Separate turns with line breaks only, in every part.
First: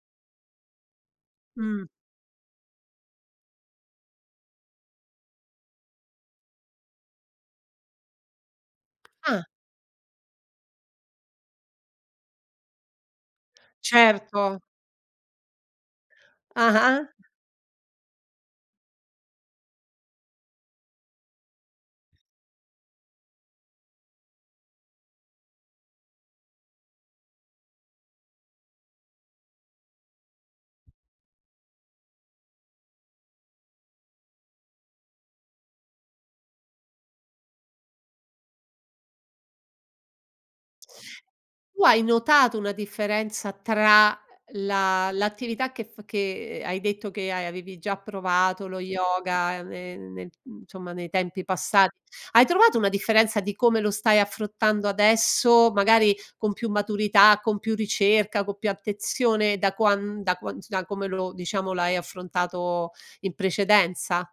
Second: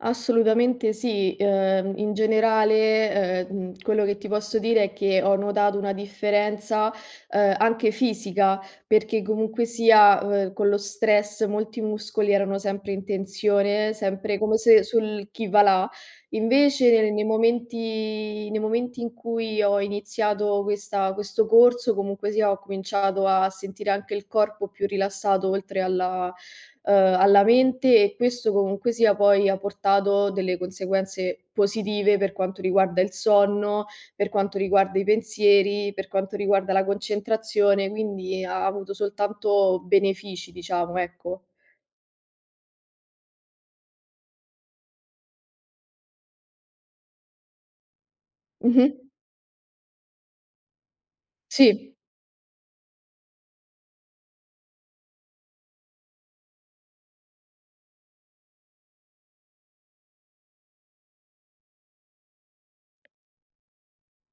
Assolutamente sì.
Mh.
Uhm, in generale, uhm, quello che ti posso dire è che ho notato una differenza, uhm, anche fisica, perché
Ah.
comunque sia, uhm, con lo stress molti muscoli erano sempre in tensione, sempre come
Certo.
se, sul chi va là. Invece,
Ah-ah.
nei momenti nei momenti in cui ho iniziato questa questo corso, comunque sia, ho cominciato a sentire anche il corpo più rilassato oltre alla, uhm, alla mente e questo comunque sia poi ha portato delle conseguenze positive per quanto riguarda il sonno, per quanto riguarda i pensieri, per quanto riguarda la concentrazione, quindi ha avuto soltanto benefici diciamo, ecco.
Tu hai notato una differenza tra, uhm, la l'attività che f che hai detto che hai avevi già provato, lo
Mh-mh.
yoga ne nel, mhmm, insomma nei tempi
Sì.
passati? Hai trovato una differenza di come lo stai affrontando adesso? Magari con più maturità, con più ricerca, co più attenzione da quan da qua da come lo diciamo l'hai affrontato in precedenza?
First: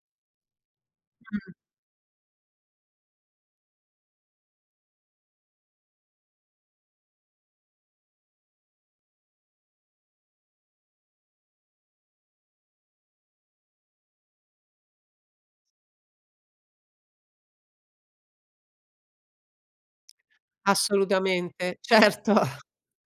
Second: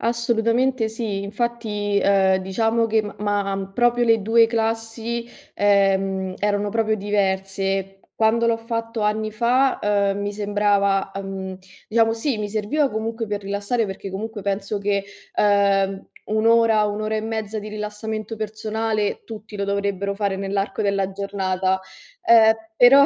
Assolutamente sì.
Mh.
Infatti, ehm, diciamo che, m m'ha proprio le 2 classi, ehm, erano proprio diverse. Quando l'ho fatto anni fa, uhm, mi sembrava, uhm, diciamo sì, mi serviva comunque per rilassare, perché comunque penso che, ehm, 1 ora, 1 ora e mezza di rilassamento personale tutti lo dovrebbero fare nell'arco della
Assolutamente,
giornata,
certo.
ehm, però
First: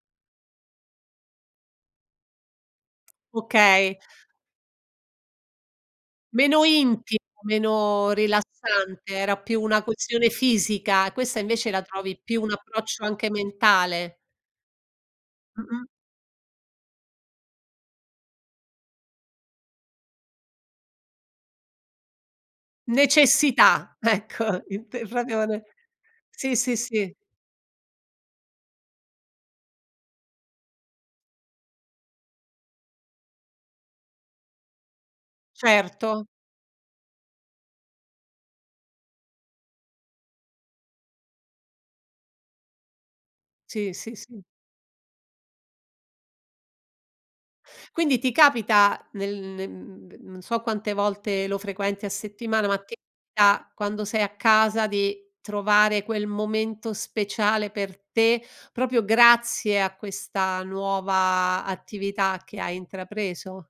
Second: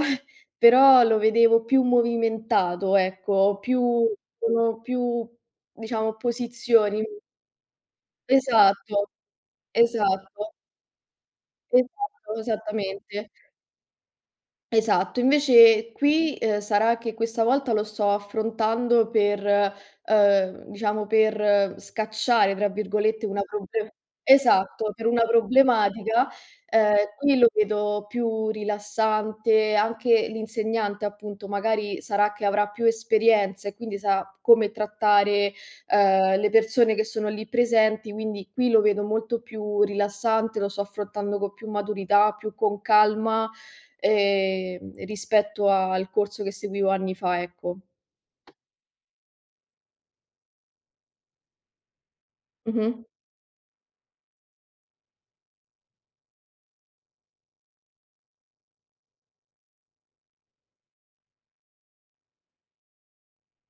però lo vedevo più movimentato, ecco,
Okay.
più sono più, diciamo,
Meno
posizioni.
intimo, meno
Esatto,
rilassante, era più una questione
esatto.
fisica, questa invece la trovi
Esatto,
più un approccio
esattamente.
anche mentale.
Esatto,
Mh-mh.
invece, qui, uhm, sarà che questa volta lo sto affrontando per, uhm, diciamo, per "scacciare", tra virgolette, una proble
Necessità, ecco,
esatto, per una
[unintelligible]
problematica,
Sì, sì,
ehm,
sì.
qui lo vedo più rilassante. Anche l'insegnante, appunto, magari sarà che avrà più esperienza e quindi sa come trattare,
Certo.
uhm, le persone che sono lì presenti, quindi qui lo vedo molto più rilassante, lo sto affrontando co più maturità, più con calma,
Sì, sì, sì.
ehm, rispetto al corso che seguivo anni fa, ecco.
Quindi ti capita, nel nel n non so quante volte lo frequenti a settimana, ma ti
Mh-mh.
capita, quando sei a casa, di trovare quel momento speciale per te, proprio grazie a questa nuova attività che hai intrapreso?